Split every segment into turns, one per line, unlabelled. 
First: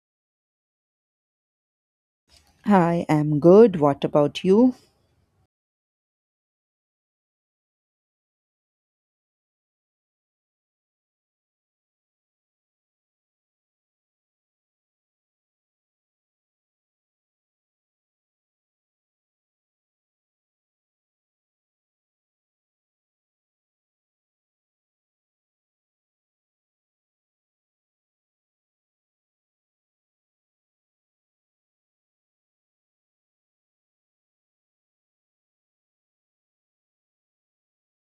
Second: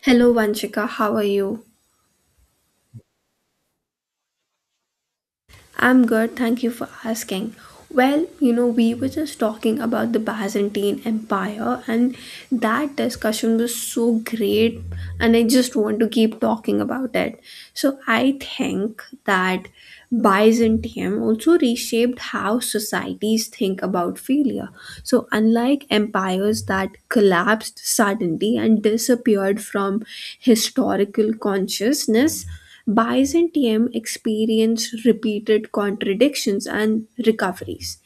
Hello, Vanshika. How are you?
I am good. What about you?
I'm good. Thank you for asking. Well, you know, we were just talking about the Byzantine Empire, and that discussion was so great, and I just want to keep talking about it. So I think that Byzantium also reshaped how societies think about failure. So, unlike empires that collapsed suddenly and disappeared from historical consciousness, Byzantium experienced repeated contradictions and recoveries.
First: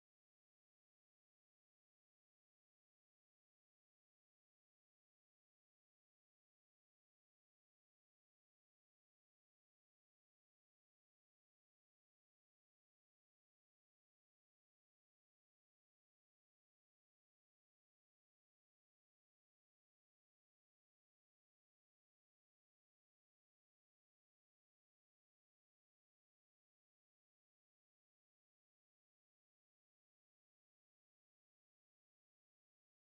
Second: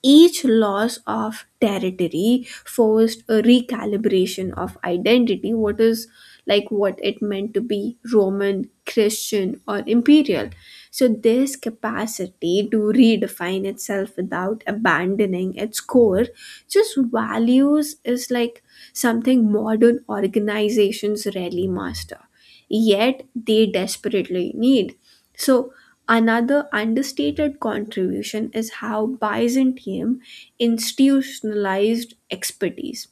Each loss of territory forced a recalibration of identity, what is like what it meant to be Roman, Christian, or imperial. So this capacity to redefine itself without abandoning its core, just values is like something modern organizations rarely master yet they desperately need. So another understated contribution is how Byzantium institutionalized expertise.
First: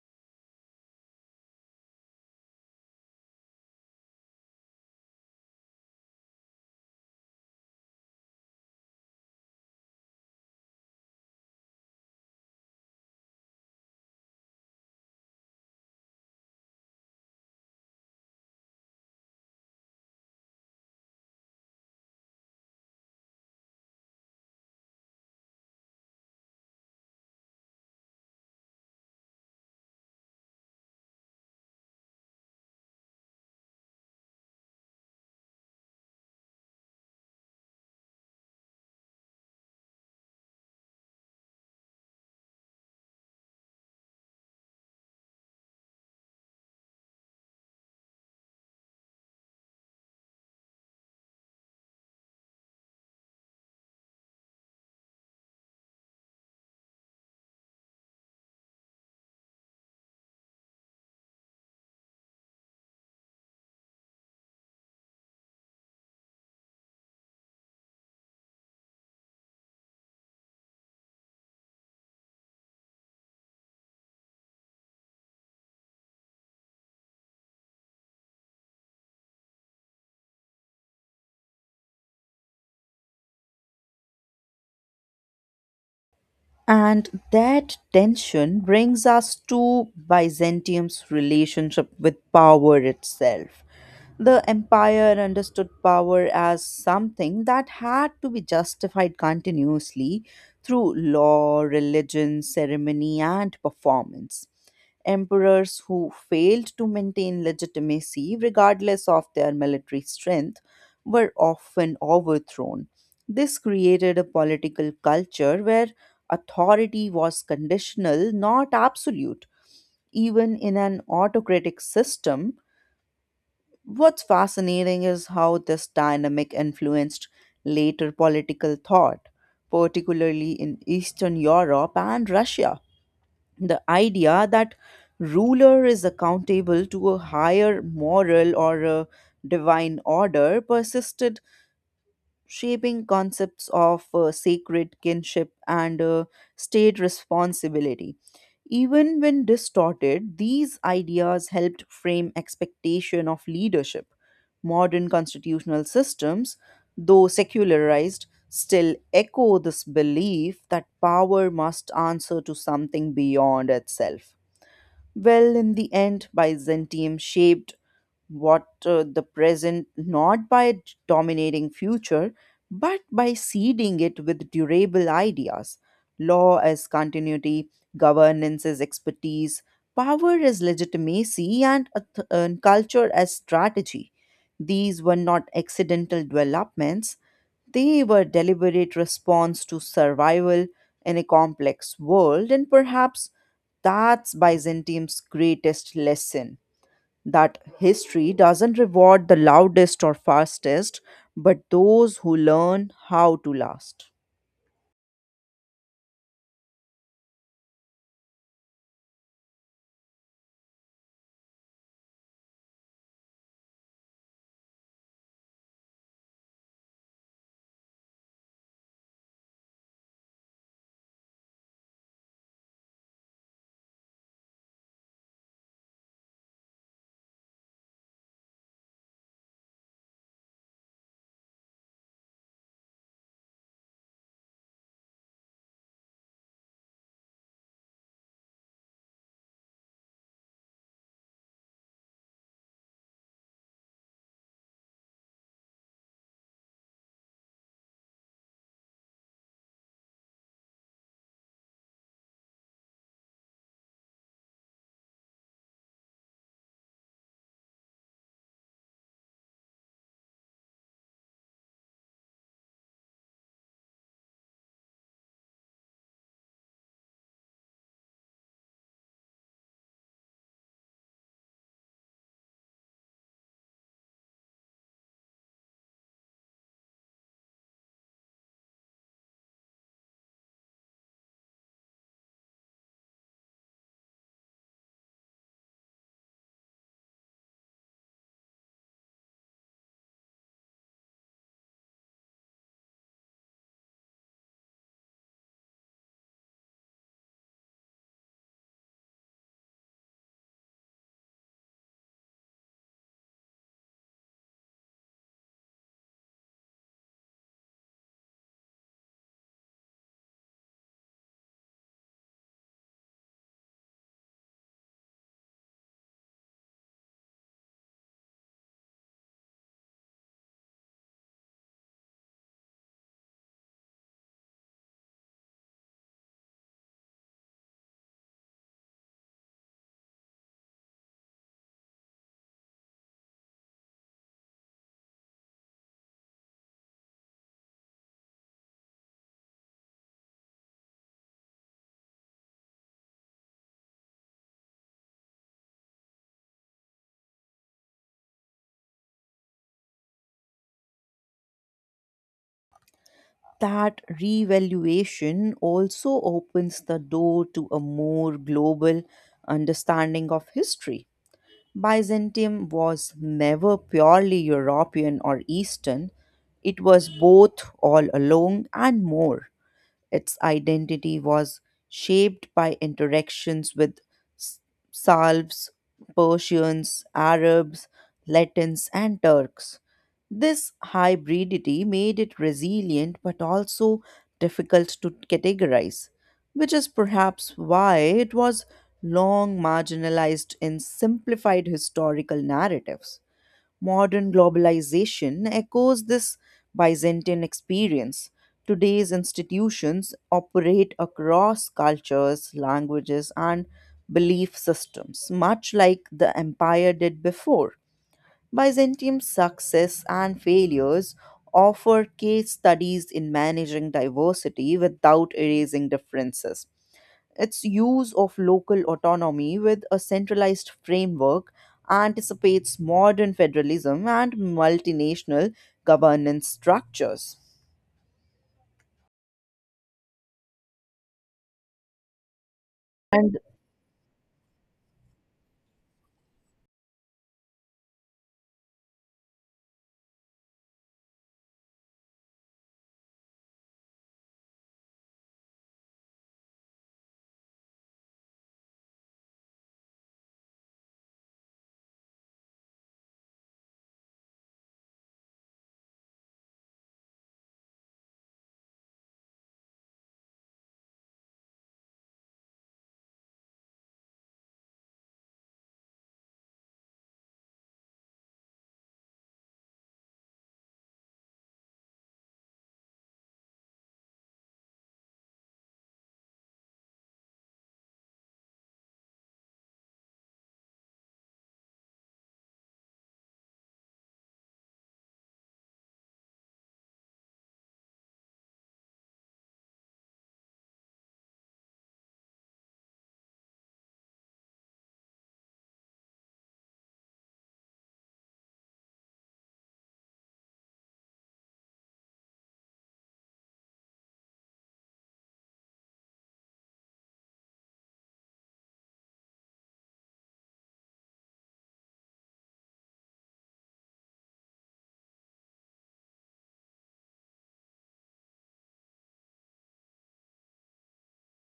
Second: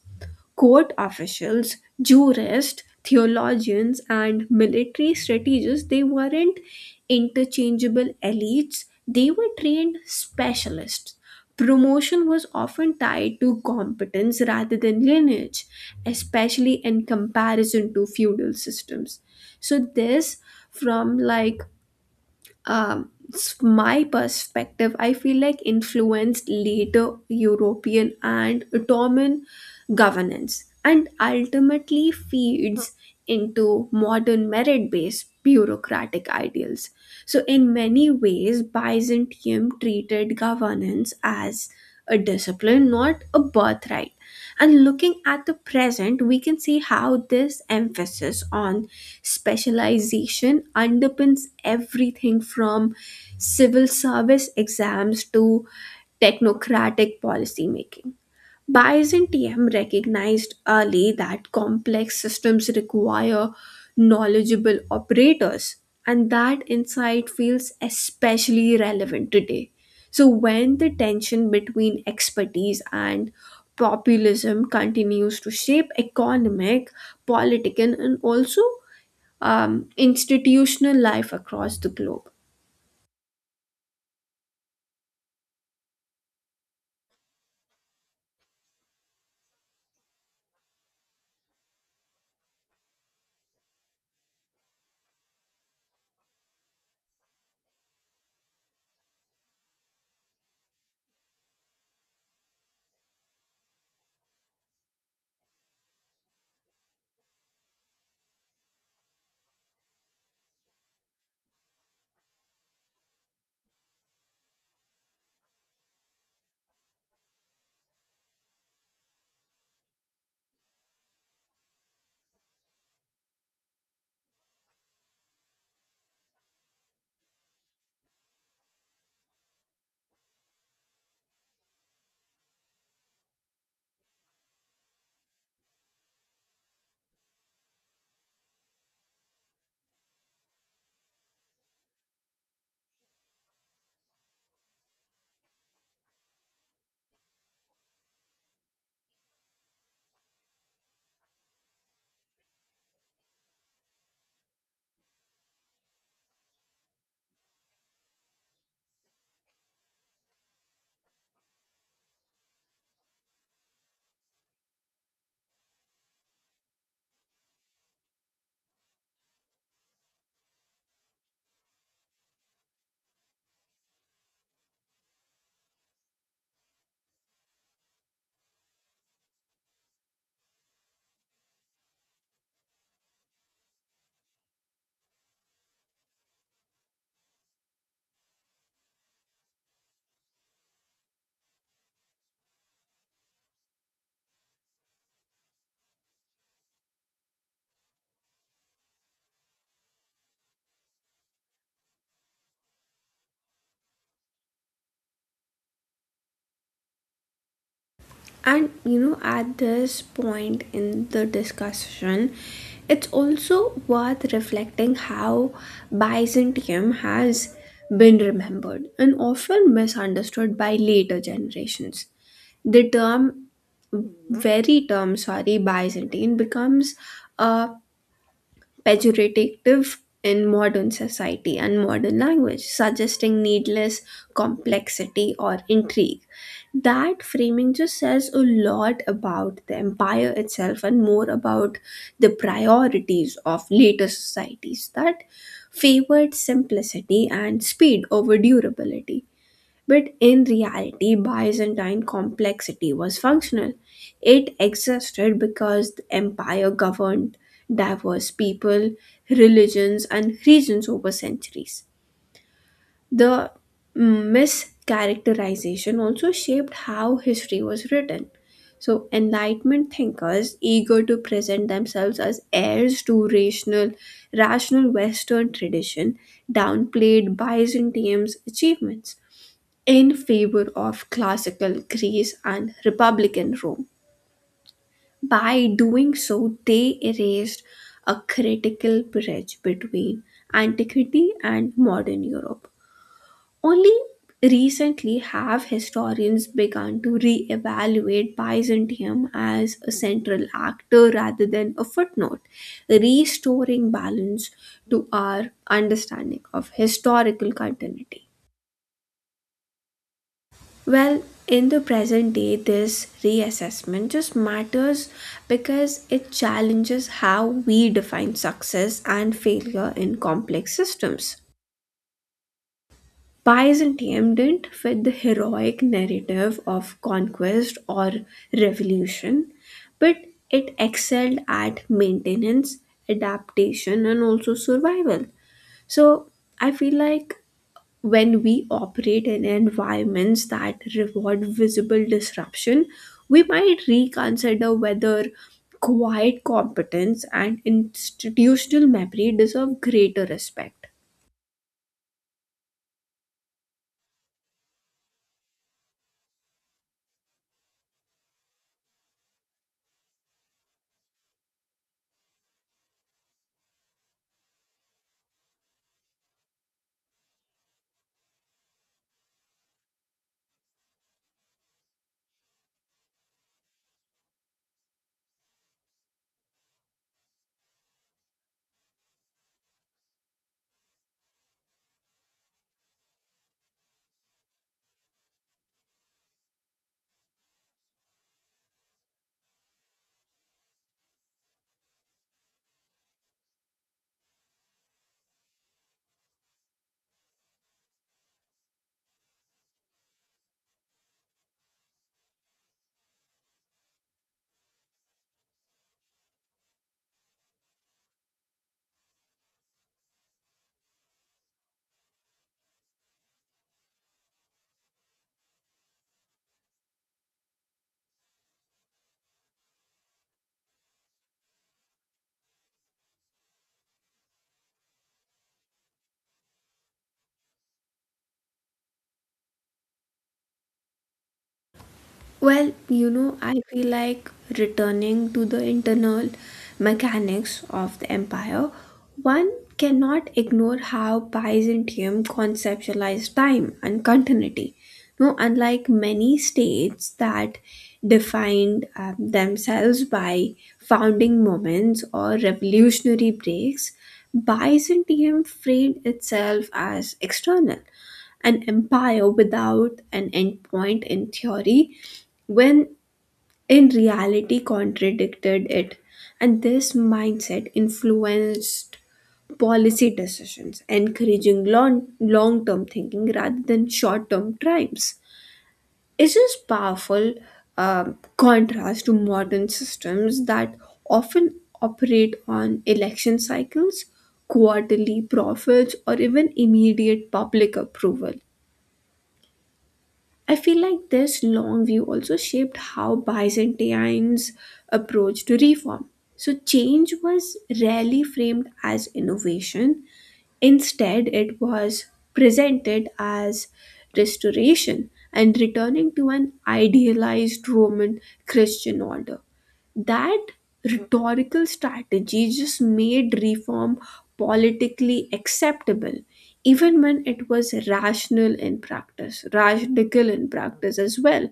Court officials, jurists, theologians, and military strategists, they weren't interchangeable elites, they were trained specialists. Promotion was often tied to competence rather than lineage, especially in comparison to feudal systems, so this from like my perspective, I feel like influenced later European and Ottoman governance and ultimately feeds into modern merit-based bureaucratic ideals. So in many ways Byzantium treated governance as a discipline, not a birthright. And looking at the present, we can see how this emphasis on specialization underpins everything from civil service exams to technocratic policy making. Bayesian recognized early that complex systems require knowledgeable operators, and that insight feels especially relevant today. So when the tension between expertise and populism continues to shape economic, political, and also institutional life across the globe.
And that tension brings us to Byzantium's relationship with power itself. The empire understood power as something that had to be justified continuously through law, religion, ceremony, and performance. Emperors who failed to maintain legitimacy regardless of their military strength were often overthrown. This created a political culture where authority was conditional, not absolute, even in an autocratic system. What's fascinating is how this dynamic influenced later political thought, particularly in Eastern Europe and Russia. The idea that ruler is accountable to a higher moral or a divine order persisted, shaping concepts of sacred kinship and state responsibility. Even when distorted, these ideas helped frame expectation of leadership. Modern constitutional systems, though secularized, still echo this belief that power must answer to something beyond itself. Well, in the end, Byzantium shaped what the present, not by dominating future, but by seeding it with durable ideas: law as continuity, governance as expertise, power as legitimacy, and culture as strategy. These were not accidental developments, they were deliberate response to survival in a complex world, and perhaps that's Byzantium's greatest lesson: that history doesn't reward the loudest or fastest, but those who learn how to last.
And you know, at this point in the discussion, it's also worth reflecting how Byzantium has been remembered and often misunderstood by later generations. The term, very term, sorry, Byzantine becomes a pejorative in modern society and modern language, suggesting needless complexity or intrigue. That framing just says a lot about the empire itself and more about the priorities of later societies that favored simplicity and speed over durability. But in reality, Byzantine complexity was functional. It existed because the empire governed diverse people, religions, and regions over centuries. The mischaracterization also shaped how history was written. So, Enlightenment thinkers, eager to present themselves as heirs to rational Western tradition, downplayed Byzantium's achievements in favor of classical Greece and Republican Rome. By doing so, they erased a critical bridge between antiquity and modern Europe. Only recently have historians begun to re-evaluate Byzantium as a central actor rather than a footnote, restoring balance to our understanding of historical continuity. Well, in the present day, this reassessment just matters because it challenges how we define success and failure in complex systems. Byzantium didn't fit the heroic narrative of conquest or revolution, but it excelled at maintenance, adaptation, and also survival. So I feel like when we operate in environments that reward visible disruption, we might reconsider whether quiet competence and institutional memory deserve greater respect.
That revaluation also opens the door to a more global understanding of history. Byzantium was never purely European or Eastern, it was both all along and more. Its identity was shaped by interactions with S- Salves, Persians, Arabs, Latins, and Turks. This hybridity made it resilient but also difficult to categorize, which is perhaps why it was long marginalized in simplified historical narratives. Modern globalization echoes this Byzantine experience. Today's institutions operate across cultures, languages, and belief systems, much like the empire did before. Byzantium success and failures offer case studies in managing diversity without erasing differences. Its use of local autonomy with a centralized framework anticipates modern federalism and multinational governance structures.
Well, you know,
And
I feel like returning to the internal mechanics of the empire, one cannot ignore how Byzantium conceptualized time and continuity. No, unlike many states that defined themselves by founding moments or revolutionary breaks, Byzantium framed itself as external, an empire without an endpoint in theory when in reality contradicted it. And this mindset influenced policy decisions, encouraging long long term thinking rather than short term triumphs. It's just powerful contrast to modern systems that often operate on election cycles, quarterly profits, or even immediate public approval. I feel like this long view also shaped how Byzantines approached reform. So change was rarely framed as innovation. Instead, it was presented as restoration and returning to an idealized Roman Christian order. That rhetorical strategy just made reform politically acceptable, even when it was rational in practice, radical in practice as well.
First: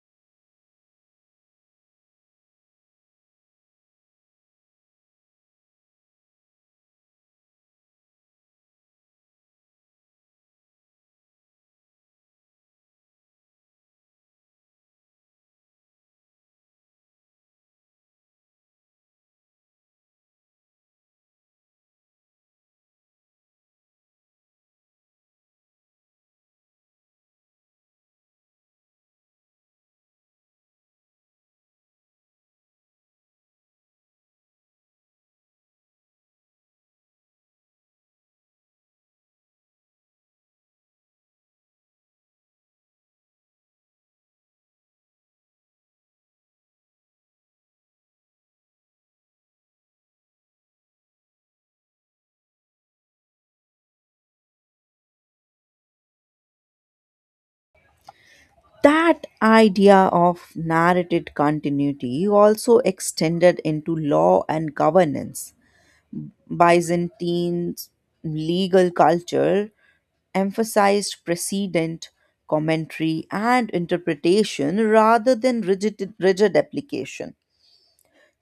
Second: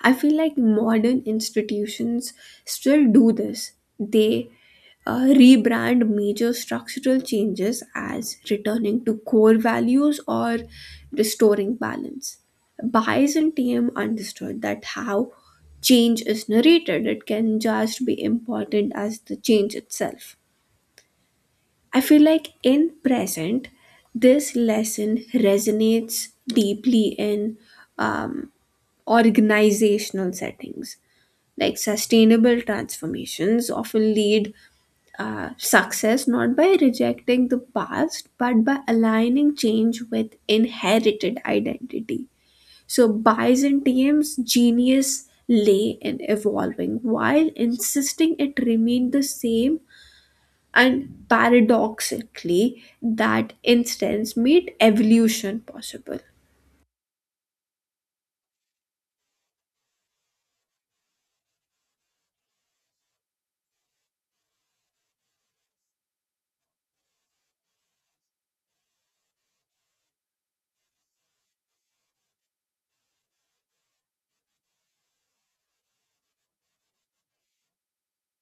I feel like modern institutions still do this. They rebrand major structural changes as returning to core values or restoring balance. Bayes and TM understood that how change is narrated, it can just be important as the change itself. I feel like in present, this lesson resonates deeply in um, organizational settings. Like sustainable transformations often lead success not by rejecting the past but by aligning change with inherited identity. So Byzantium's genius lay in evolving while insisting it remained the same, and paradoxically that instance made evolution possible.
that idea of narrated continuity also extended into law and governance. Byzantine legal culture emphasized precedent, commentary, and interpretation rather than rigid application.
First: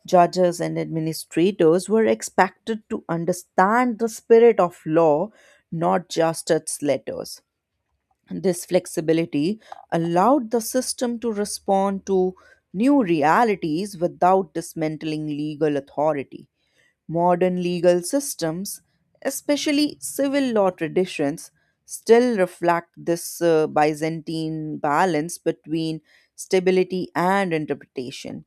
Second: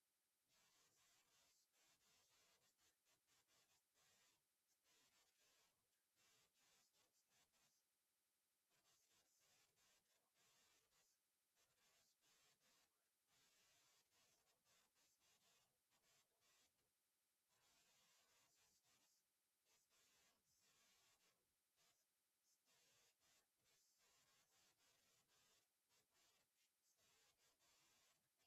Judges and administrators were expected to understand the spirit of law, not just its letters. This flexibility allowed the system to respond to new realities without dismantling legal authority. Modern legal systems, especially civil law traditions, still reflect this Byzantine balance between stability and interpretation.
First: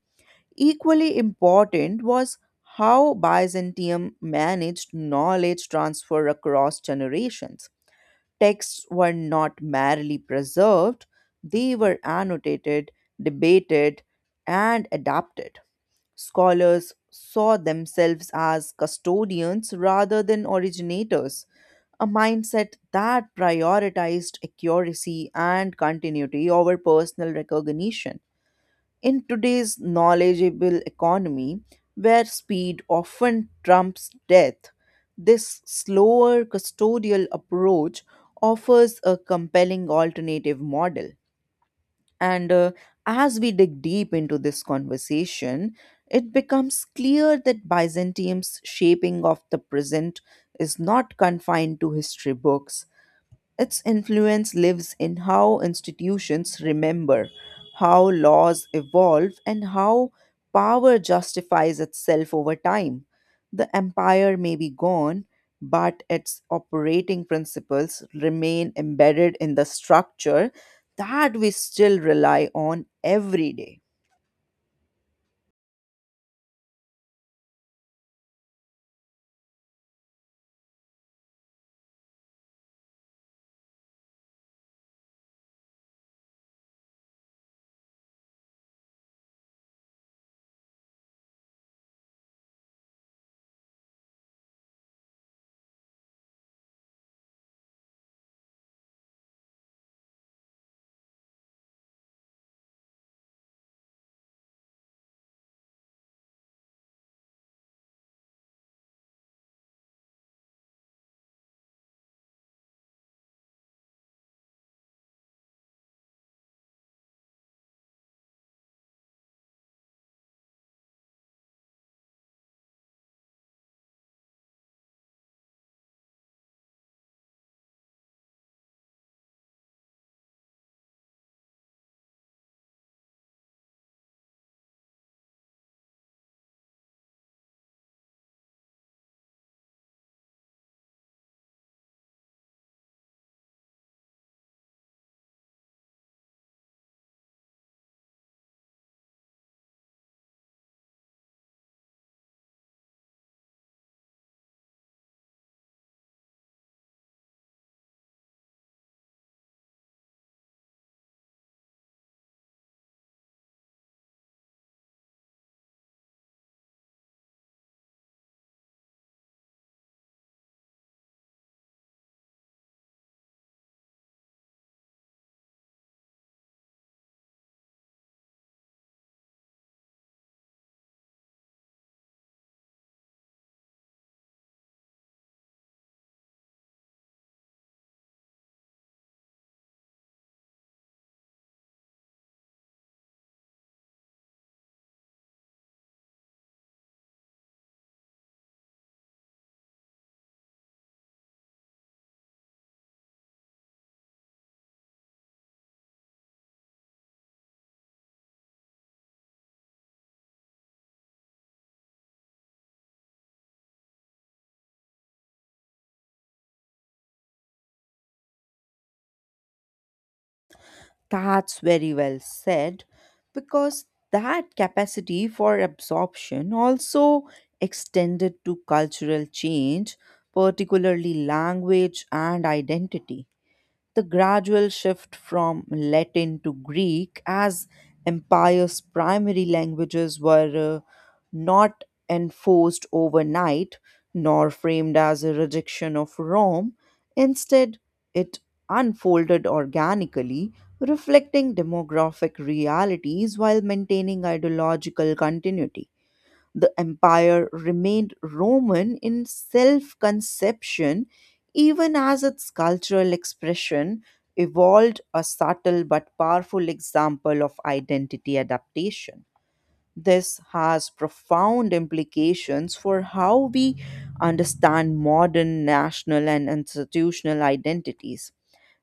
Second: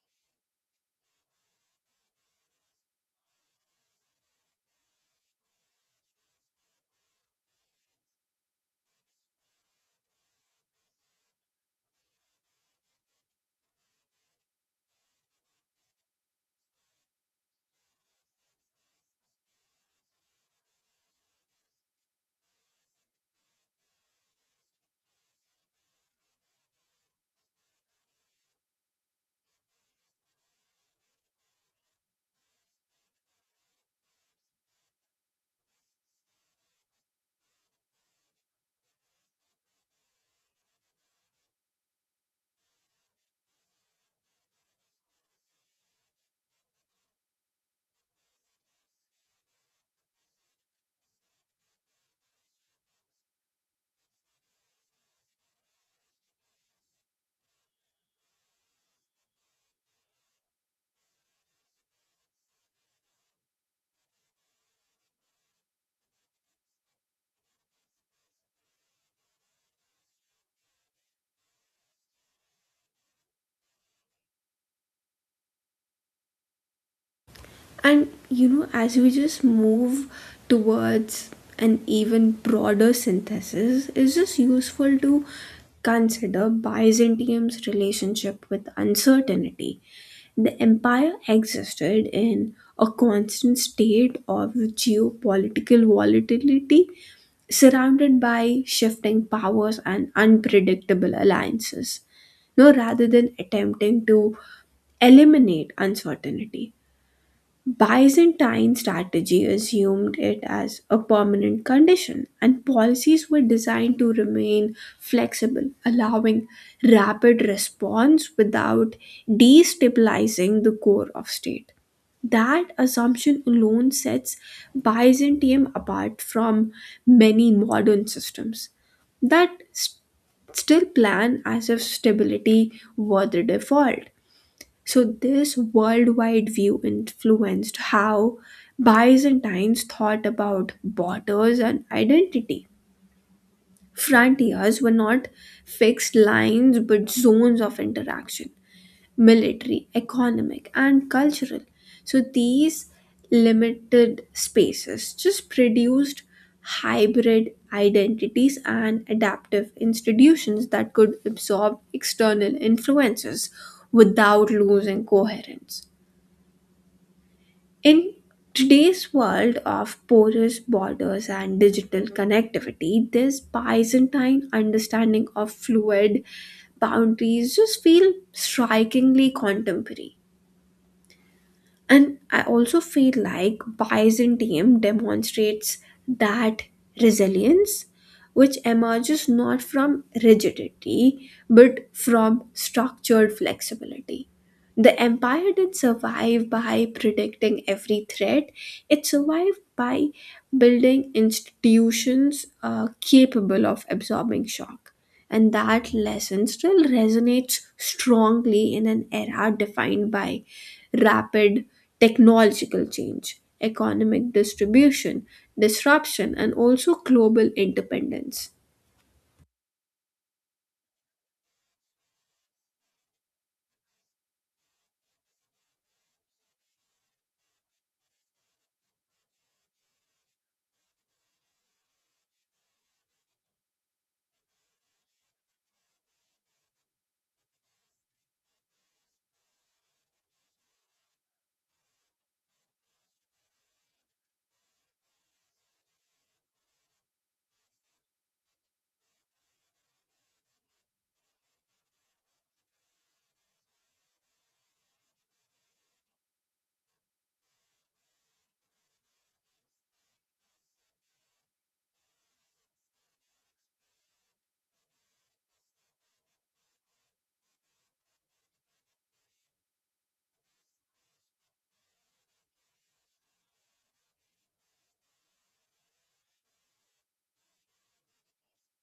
Equally important was how Byzantium managed knowledge transfer across generations. Texts were not merely preserved, they were annotated, debated, and adapted. Scholars saw themselves as custodians rather than originators, a mindset that prioritized accuracy and continuity over personal recognition. In today's knowledgeable economy, where speed often trumps depth, this slower custodial approach offers a compelling alternative model. And As we dig deep into this conversation, it becomes clear that Byzantium's shaping of the present is not confined to history books. Its influence lives in how institutions remember, how laws evolve, and how power justifies itself over time. The empire may be gone, but its operating principles remain embedded in the structure that we still rely on every day.
And you know, as we just move towards an even broader synthesis, it's just useful to consider Byzantium's relationship with uncertainty. The empire existed in a constant state of geopolitical volatility, surrounded by shifting powers and unpredictable alliances. No, rather than attempting to eliminate uncertainty, Byzantine strategy assumed it as a permanent condition, and policies were designed to remain flexible, allowing rapid response without destabilizing the core of state. That assumption alone sets Byzantium apart from many modern systems that still plan as if stability were the default. So this worldwide view influenced how Byzantines thought about borders and identity. Frontiers were not fixed lines but zones of interaction, military, economic, and cultural. So these limited spaces just produced hybrid identities and adaptive institutions that could absorb external influences without losing coherence. In today's world of porous borders and digital connectivity, this Byzantine understanding of fluid boundaries just feel strikingly contemporary. And I also feel like Byzantium demonstrates that resilience which emerges not from rigidity but from structured flexibility. The empire did not survive by predicting every threat. It survived by building institutions capable of absorbing shock. And that lesson still resonates strongly in an era defined by rapid technological change, economic distribution, disruption, and also global interdependence.
That's very well said, because that capacity for absorption also extended to cultural change, particularly language and identity. The gradual shift from Latin to Greek as empires' primary languages were not enforced overnight nor framed as a rejection of Rome. Instead, it unfolded organically, reflecting demographic realities while maintaining ideological continuity. The empire remained Roman in self conception even as its cultural expression evolved, a subtle but powerful example of identity adaptation. This has profound implications for how we understand modern national and institutional identities.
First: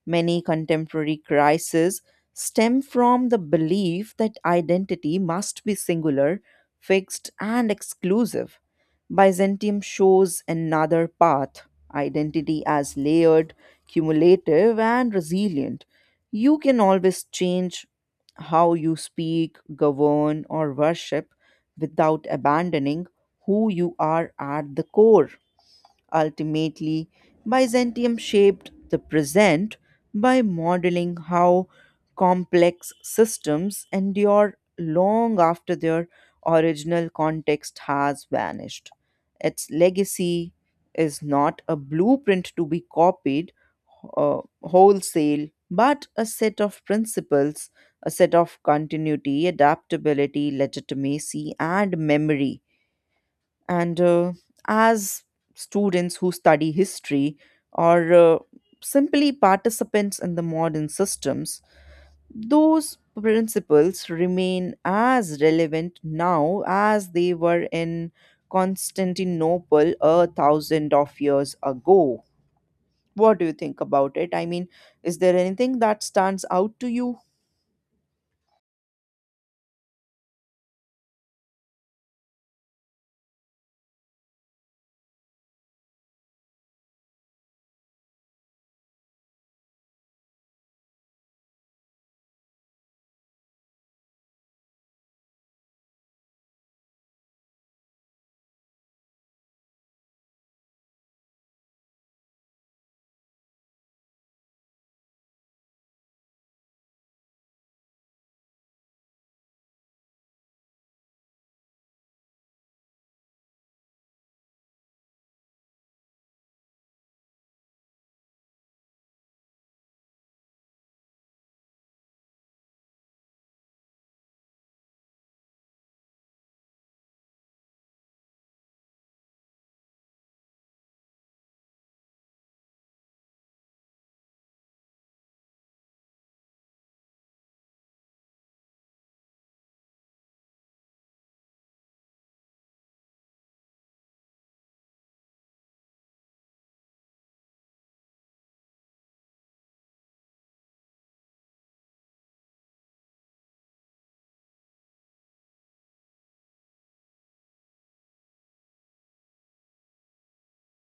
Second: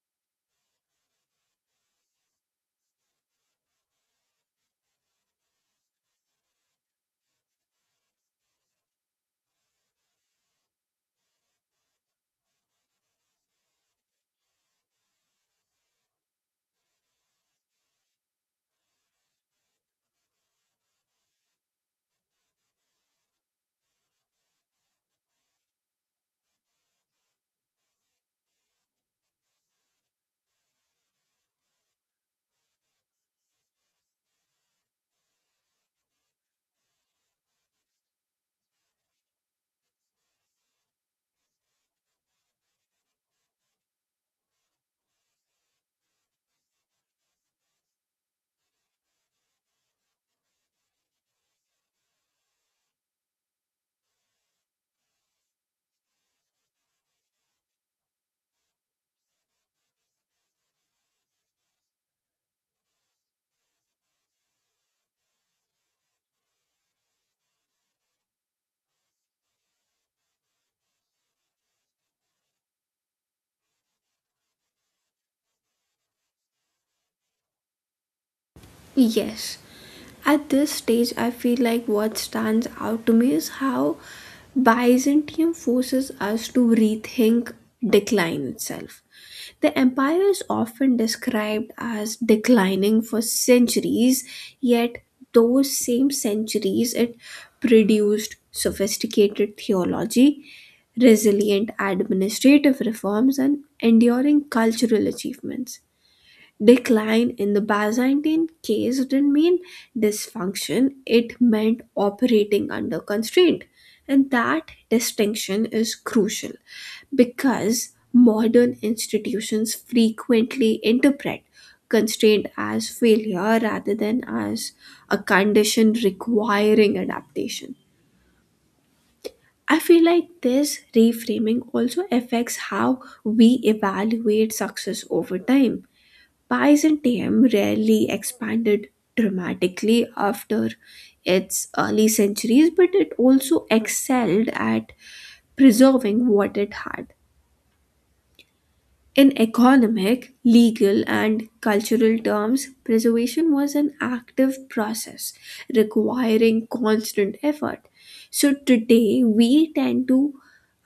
Many contemporary crises stem from the belief that identity must be singular, fixed, and exclusive. Byzantium shows another path: identity as layered, cumulative, and resilient. You can always change how you speak, govern, or worship without abandoning who you are at the core. Ultimately, Byzantium shaped the present by modeling how complex systems endure long after their original context has vanished. Its legacy is not a blueprint to be copied wholesale, but a set of principles, a set of continuity, adaptability, legitimacy, and memory. And uh, as students who study history or simply participants in the modern systems, those principles remain as relevant now as they were in Constantinople 1,000 of years ago. What do you think about it? I mean, is there anything that stands out to you?
Yes. At this stage, I feel like what stands out to me is how Byzantium forces us to rethink decline itself. The empire is often described as declining for centuries, yet those same centuries it produced sophisticated theology, resilient administrative reforms, and enduring cultural achievements. Decline in the Byzantine case didn't mean dysfunction, it meant operating under constraint. And that distinction is crucial because modern institutions frequently interpret constraint as failure rather than as a condition requiring adaptation. I feel like this reframing also affects how we evaluate success over time. Byzantium rarely expanded dramatically after its early centuries, but it also excelled at preserving what it had. In economic, legal, and cultural terms, preservation was an active process requiring constant effort. So today, we tend to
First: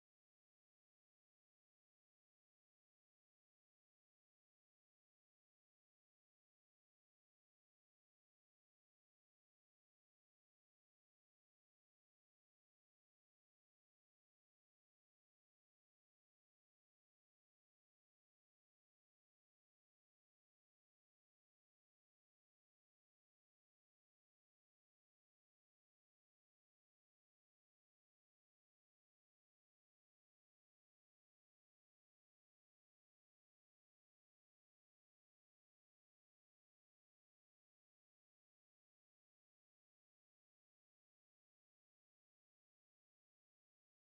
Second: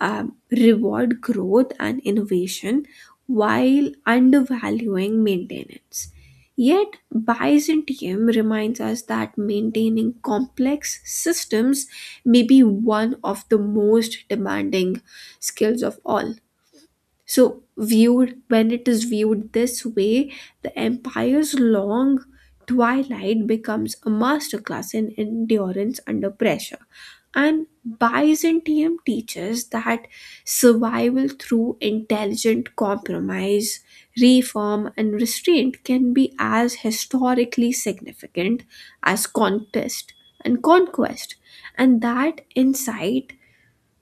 reward growth and innovation while undervaluing maintenance. Yet Byzantium reminds us that maintaining complex systems may be one of the most demanding skills of all. So, viewed when it is viewed this way, the empire's long twilight becomes a masterclass in endurance under pressure. And Byzantium teaches that survival through intelligent compromise, reform, and restraint can be as historically significant as contest and conquest. And that insight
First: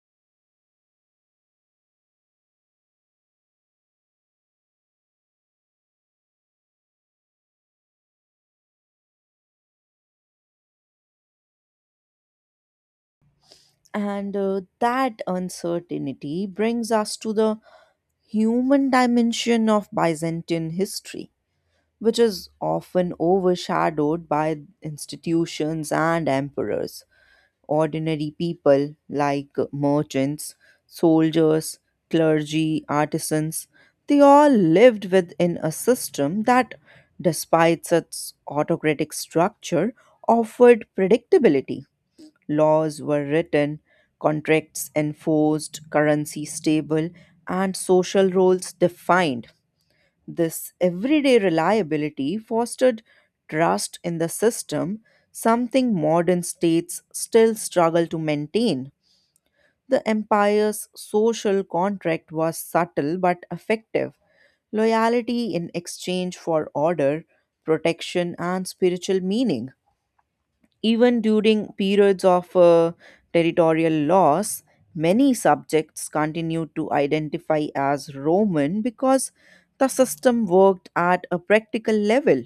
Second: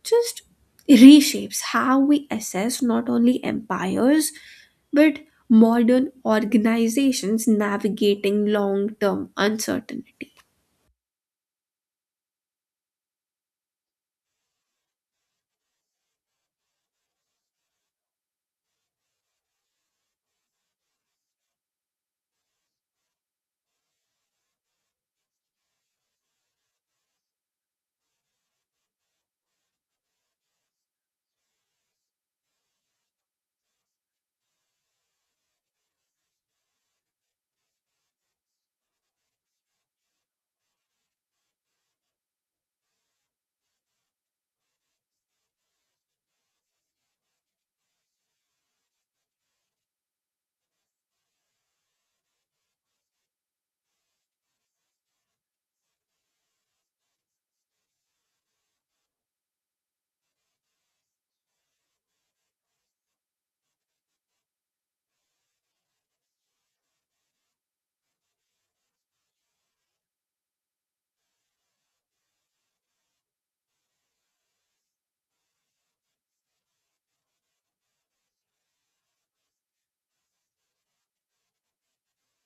just reshapes how we assess not only empires but modern organizations navigating long term uncertainty.
And That uncertainty brings us to the human dimension of Byzantine history, which is often overshadowed by institutions and emperors. Ordinary people like merchants, soldiers, clergy, artisans, they all lived within a system that, despite its autocratic structure, offered predictability. Laws were written, contracts enforced, currency stable, and social roles defined. This everyday reliability fostered trust in the system, something modern states still struggle to maintain. The empire's social contract was subtle but effective: loyalty in exchange for order, protection, and spiritual meaning. Even during periods of territorial loss, many subjects continued to identify as Roman because the system worked at a practical level.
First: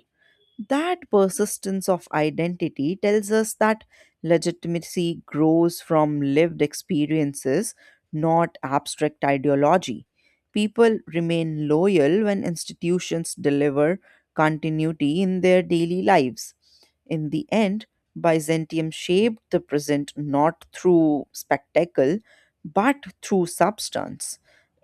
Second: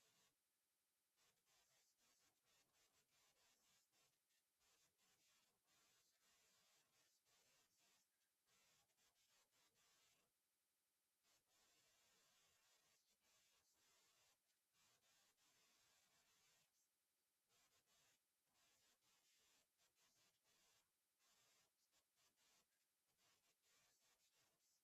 That persistence of identity tells us that legitimacy grows from lived experiences, not abstract ideology. People remain loyal when institutions deliver continuity in their daily lives. In the end, Byzantium shaped the present not through spectacle but through substance.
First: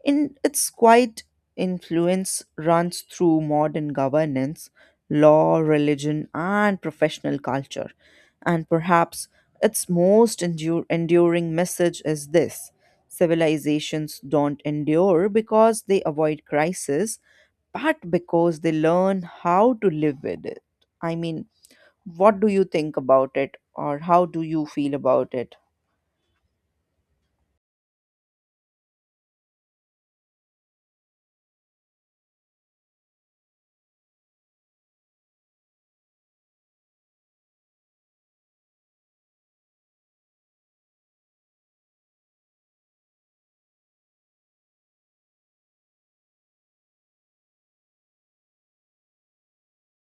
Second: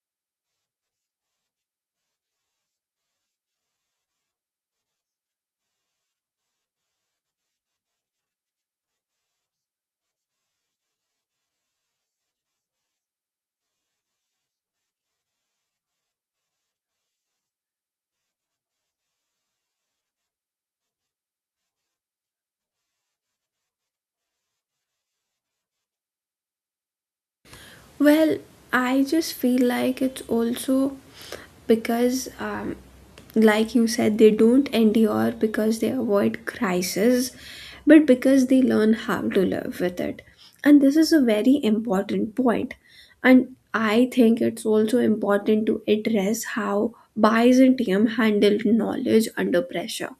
In its quiet influence runs through modern governance, law, religion, and professional culture. And perhaps its most enduring message is this: civilizations don't endure because they avoid crisis, but because they learn how to live with it. I mean, what do you think about it, or how do you feel about it?
Well, I just feel like it's also because, like you said, they don't endure because they avoid crisis, but because they learn how to live with it. And this is a very important point. And I think it's also important to address how Byzantium handled knowledge under pressure.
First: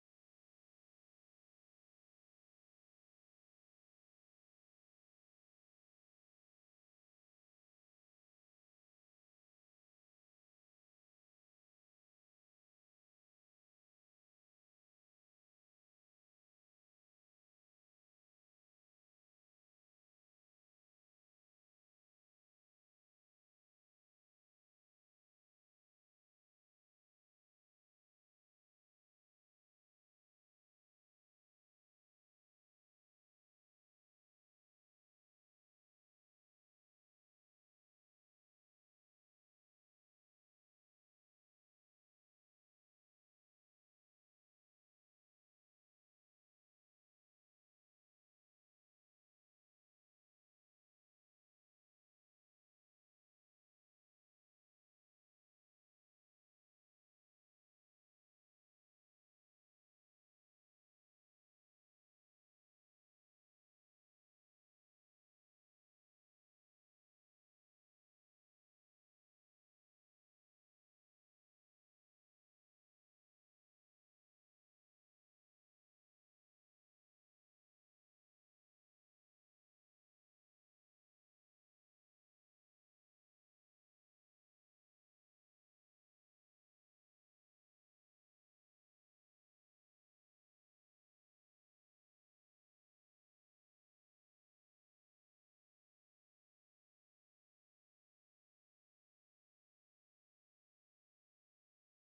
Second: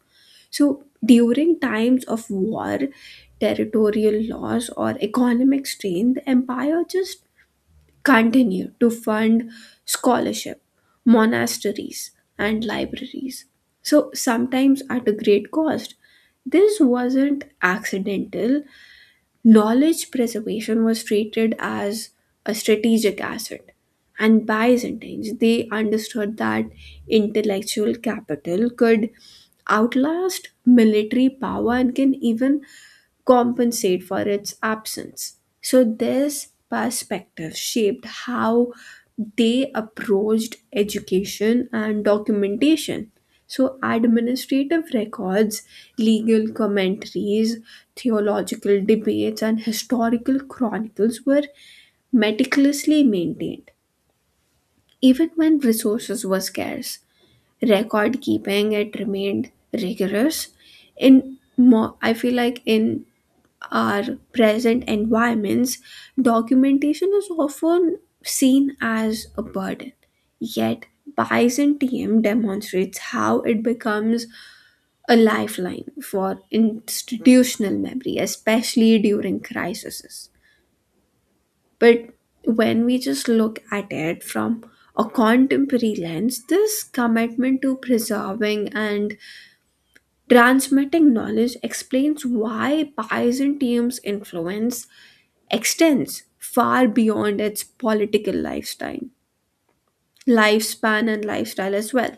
So during times of war, territorial loss, or economic strain, the empire just continue to fund scholarship, monasteries, and libraries. So sometimes at a great cost. This wasn't accidental. Knowledge preservation was treated as a strategic asset. And Byzantines, they understood that intellectual capital could outlast military power and can even compensate for its absence. So this perspective shaped how they approached education and documentation. So, administrative records, legal commentaries, theological debates, and historical chronicles were meticulously maintained, even when resources were scarce. Record keeping, it remained rigorous in more, I feel like, in our present environments documentation is often seen as a burden, yet Byzantium demonstrates how it becomes a lifeline for institutional memory, especially during crises. But when we just look at it from a contemporary lens, this commitment to preserving and transmitting knowledge explains why Byzantium's influence extends far beyond its political lifestyle, lifespan and lifestyle as well.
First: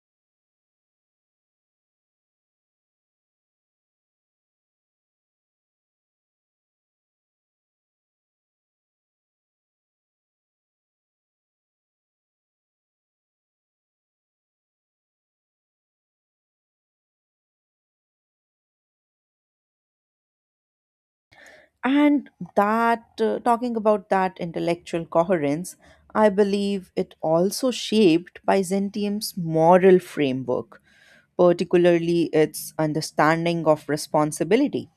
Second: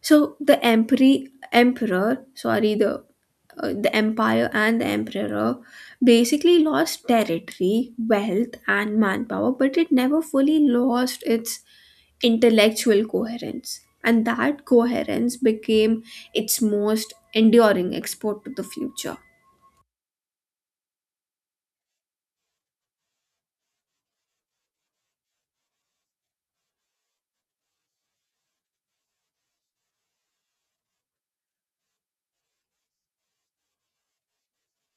So the emperor, sorry, the the empire and the emperor basically lost territory, wealth, and manpower, but it never fully lost its intellectual coherence, and that coherence became its most enduring export to the future.
And Talking about that intellectual coherence, I believe it also shaped Byzantium's moral framework, particularly its understanding of responsibility.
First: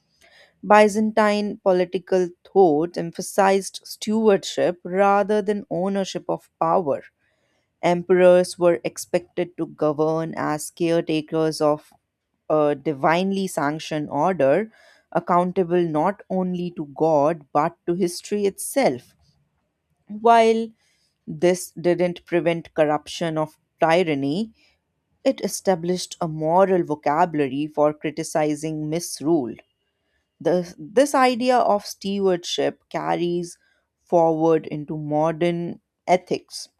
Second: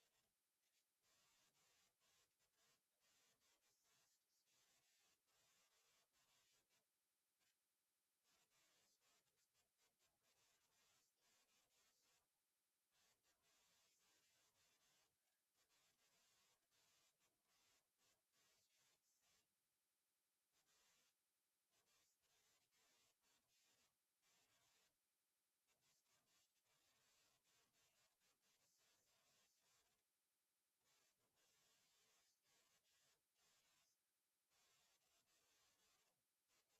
Byzantine political thought emphasized stewardship rather than ownership of power. Emperors were expected to govern as caretakers of a divinely sanctioned order, accountable not only to God but to history itself. While this didn't prevent corruption of tyranny, it established a moral vocabulary for criticizing misrule. This idea of stewardship carries forward into modern ethics.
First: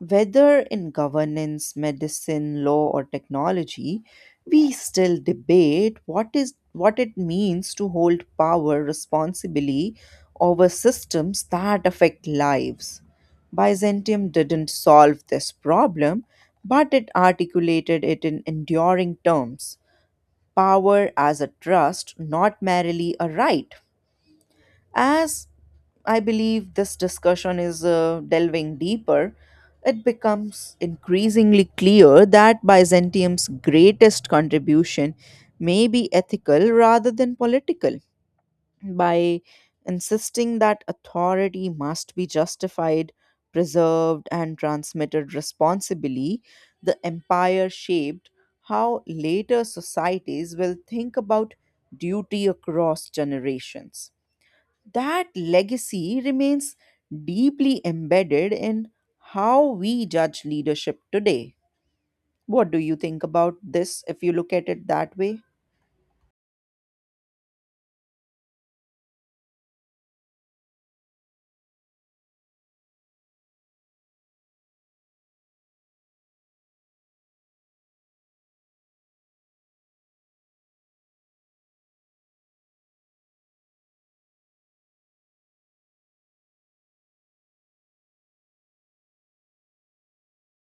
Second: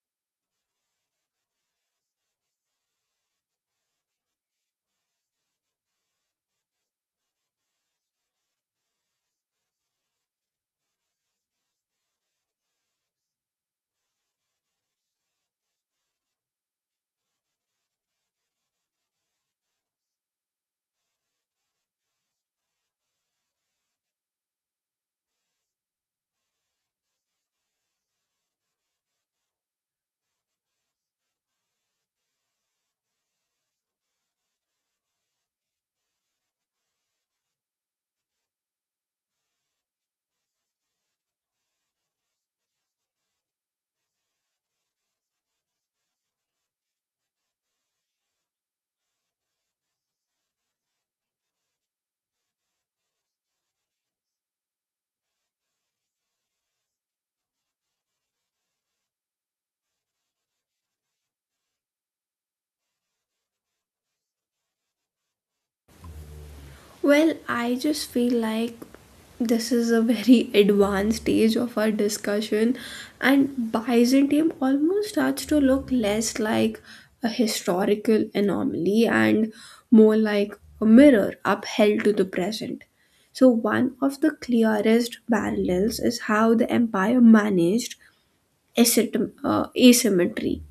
Whether in governance, medicine, law, or technology, we still debate what it means to hold power responsibly over systems that affect lives. Byzantium didn't solve this problem, but it articulated it in enduring terms. Power as a trust, not merely a right. As I believe this discussion is delving deeper, it becomes increasingly clear that Byzantium's greatest contribution may be ethical rather than political. By insisting that authority must be justified, preserved, and transmitted responsibly, the empire shaped how later societies will think about duty across generations. That legacy remains deeply embedded in how we judge leadership today. What do you think about this if you look at it that way?
Well, I just feel like this is a very advanced stage of our discussion, and Byzantium almost starts to look less like a historical anomaly and more like a mirror upheld to the present. So one of the clearest parallels is how the empire managed asymmetry,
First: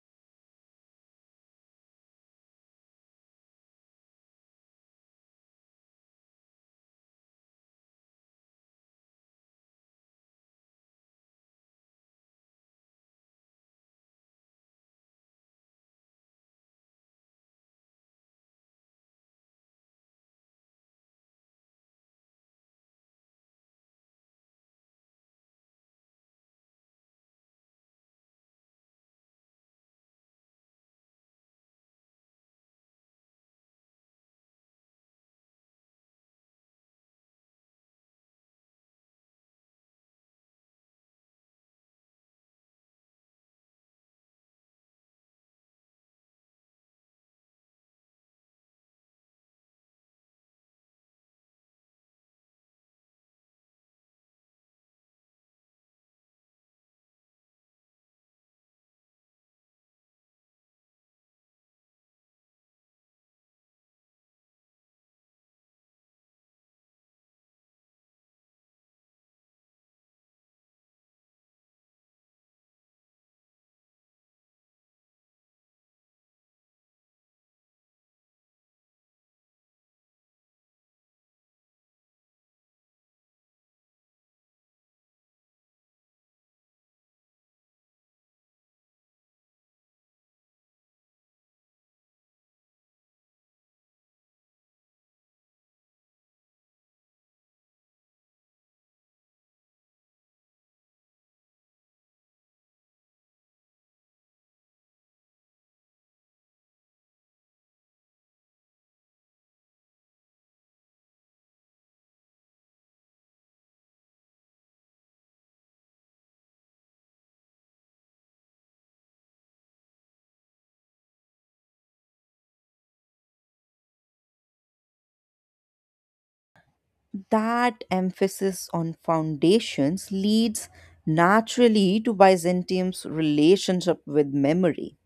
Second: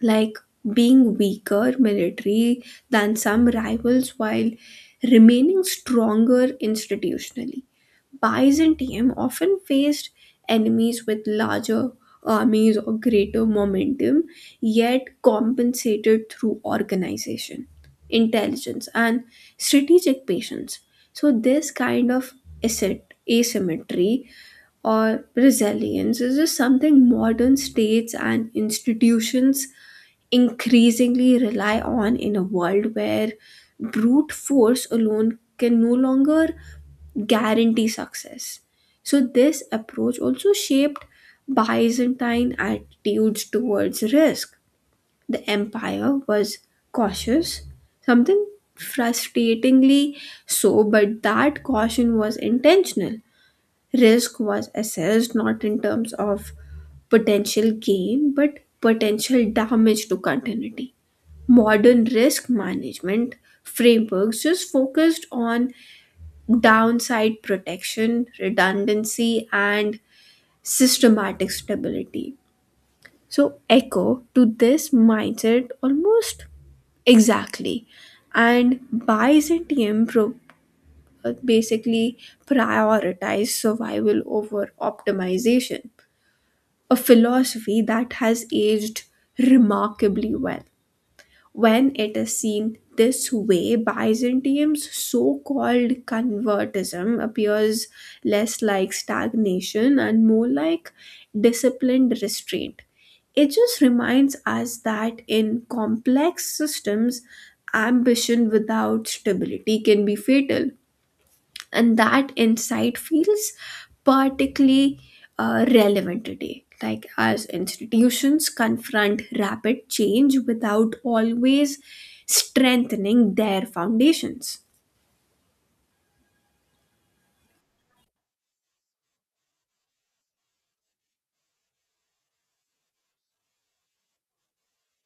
like being weaker military than some rivals while remaining stronger institutionally. Byzantium often faced enemies with larger armies or greater momentum, yet compensated through organization, intelligence, and strategic patience. So this kind of asset asymmetry or resilience is just something modern states and institutions increasingly rely on in a world where brute force alone can no longer guarantee success. So this approach also shaped Byzantine attitudes towards risk. The empire was cautious, something frustratingly so, but that caution was intentional. Risk was assessed not in terms of potential gain but potential damage to continuity. Modern risk management frameworks just focused on downside protection, redundancy, and systematic stability. So, echo to this mindset almost exactly. And Byzantium basically prioritized survival over optimization, a philosophy that has aged remarkably well. When it is seen this way, Byzantium's so called convertism appears less like stagnation and more like disciplined restraint. It just reminds us that in complex systems, ambition without stability can be fatal, and that insight feels particularly relevant today, like as institutions confront rapid change without always strengthening their foundations.
That emphasis on foundations leads naturally to Byzantium's relationship with memory.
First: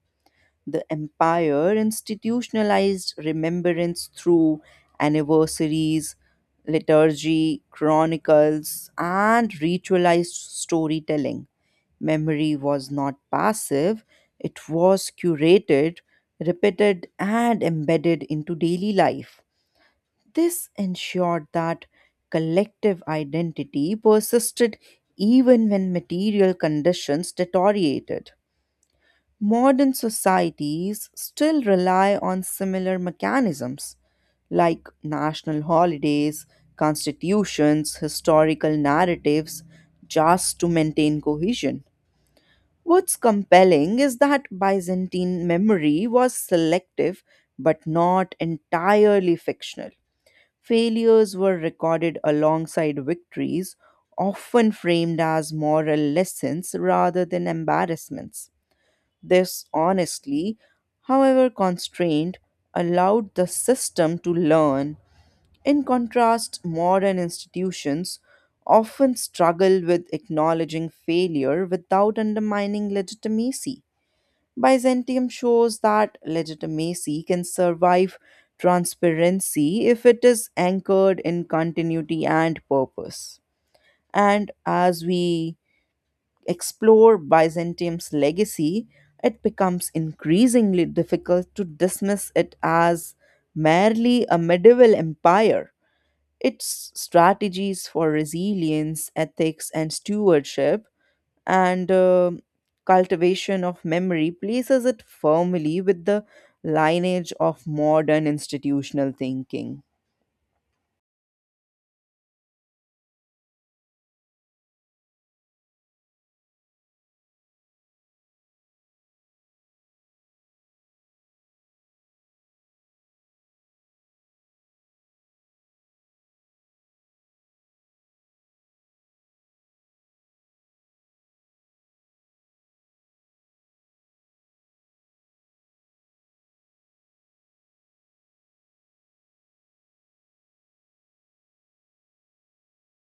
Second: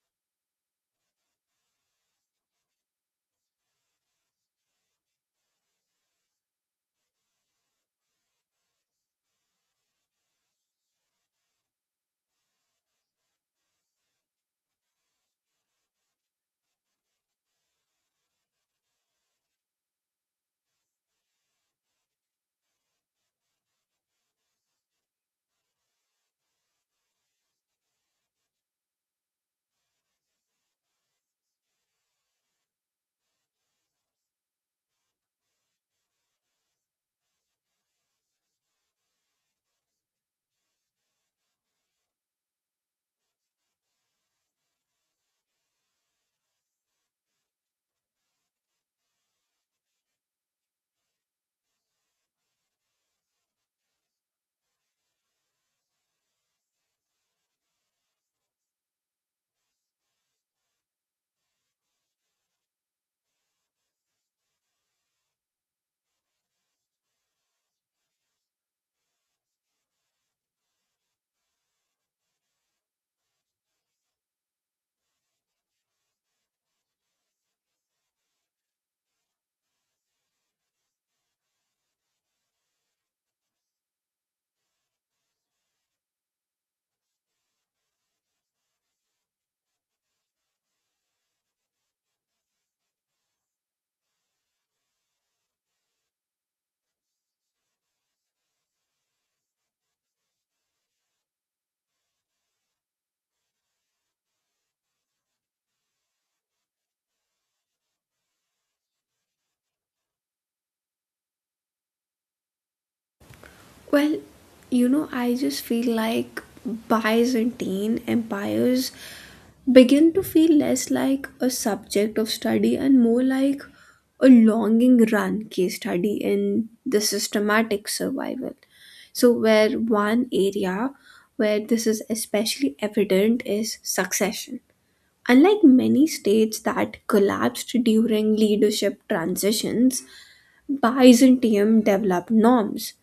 The empire institutionalized remembrance through anniversaries, liturgy, chronicles, and ritualized storytelling. Memory was not passive, it was curated, repeated, and embedded into daily life. This ensured that collective identity persisted even when material conditions deteriorated. Modern societies still rely on similar mechanisms like national holidays, constitutions, historical narratives, just to maintain cohesion. What's compelling is that Byzantine memory was selective but not entirely fictional. Failures were recorded alongside victories, often framed as moral lessons rather than embarrassments. This honesty, however constrained, allowed the system to learn. In contrast, modern institutions often struggle with acknowledging failure without undermining legitimacy. Byzantium shows that legitimacy can survive transparency if it is anchored in continuity and purpose. And as we explore Byzantium's legacy, it becomes increasingly difficult to dismiss it as merely a medieval empire. Its strategies for resilience, ethics, and stewardship and cultivation of memory places it firmly with the lineage of modern institutional thinking.
Well, you know, I just feel like Byzantine empires begin to feel less like a subject of study and more like a longing run case study in the systematic survival. So where one area where this is especially evident is succession. Unlike many states that collapsed during leadership transitions, Byzantium developed norms,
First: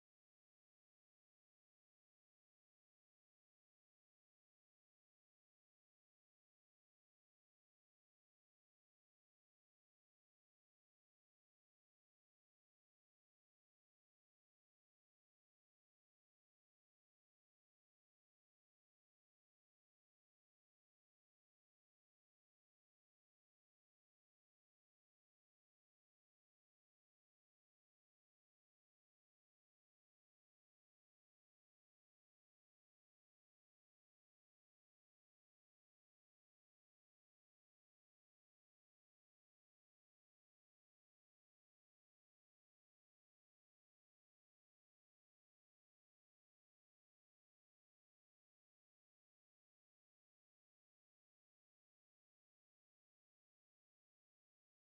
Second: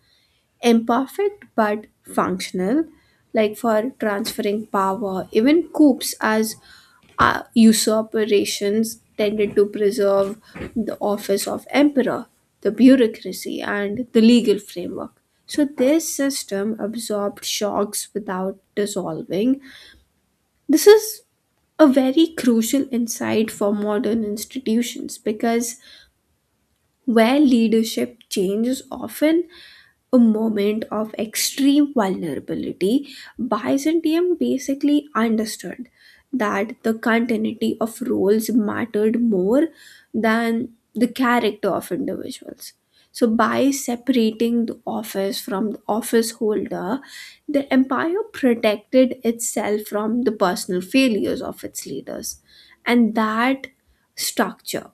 imperfect but functional, like for transferring power. Even coups as usurpations tended to preserve the office of emperor, the bureaucracy, and the legal framework. So this system absorbed shocks without dissolving. This is a very crucial insight for modern institutions because where leadership changes often a moment of extreme vulnerability, Byzantium basically understood that the continuity of roles mattered more than the character of individuals. So by separating the office from the office holder, the empire protected itself from the personal failures of its leaders. And that structure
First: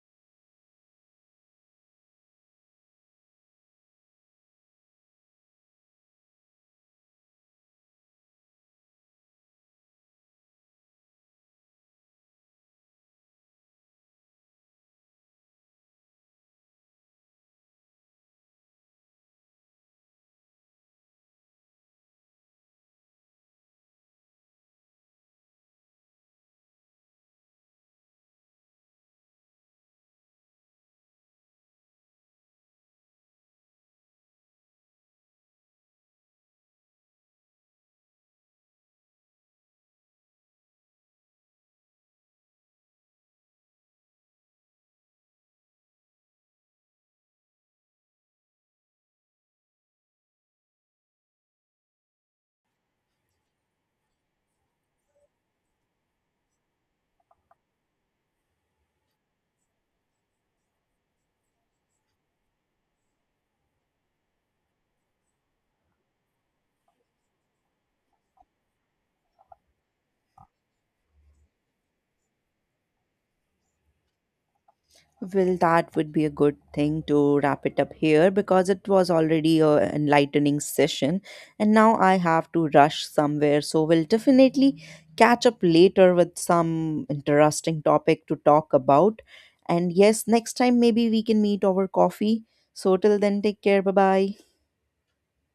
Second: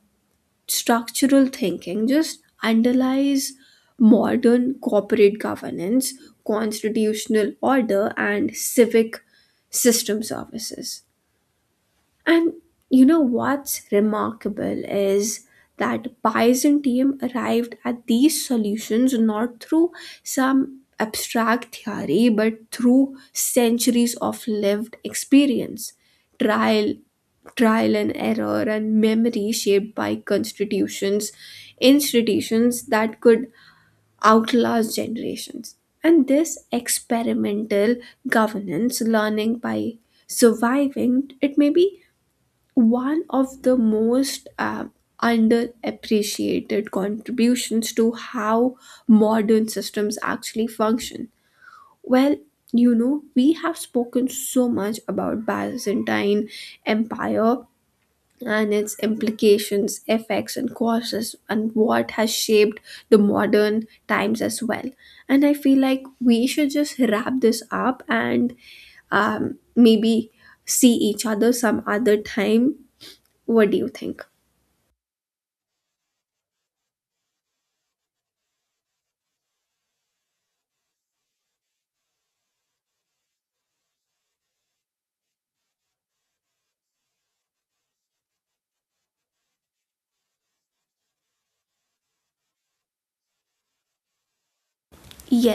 structural thinking just underlies modern corporate governance, constitutional order, and civic system services. And you know what's remarkable is that Byzantium arrived at these solutions not through some abstract theory but through centuries of lived experience, trial, trial and error, and memory shaped by constitutions, institutions that could outlast generations. And this experimental governance, learning by surviving, it may be one of the most underappreciated contributions to how modern systems actually function. Well, you know, we have spoken so much about Byzantine Empire and its implications, effects and causes and what has shaped the modern times as well. And I feel like we should just wrap this up and maybe see each other some other time. What do you think?
Well, that would be a good thing to wrap it up here, because it was already a enlightening session, and now I have to rush somewhere. So we'll definitely catch up later with some interesting topic to talk about. And yes, next time maybe we can meet over coffee. So till then, take care. Bye bye.
Yes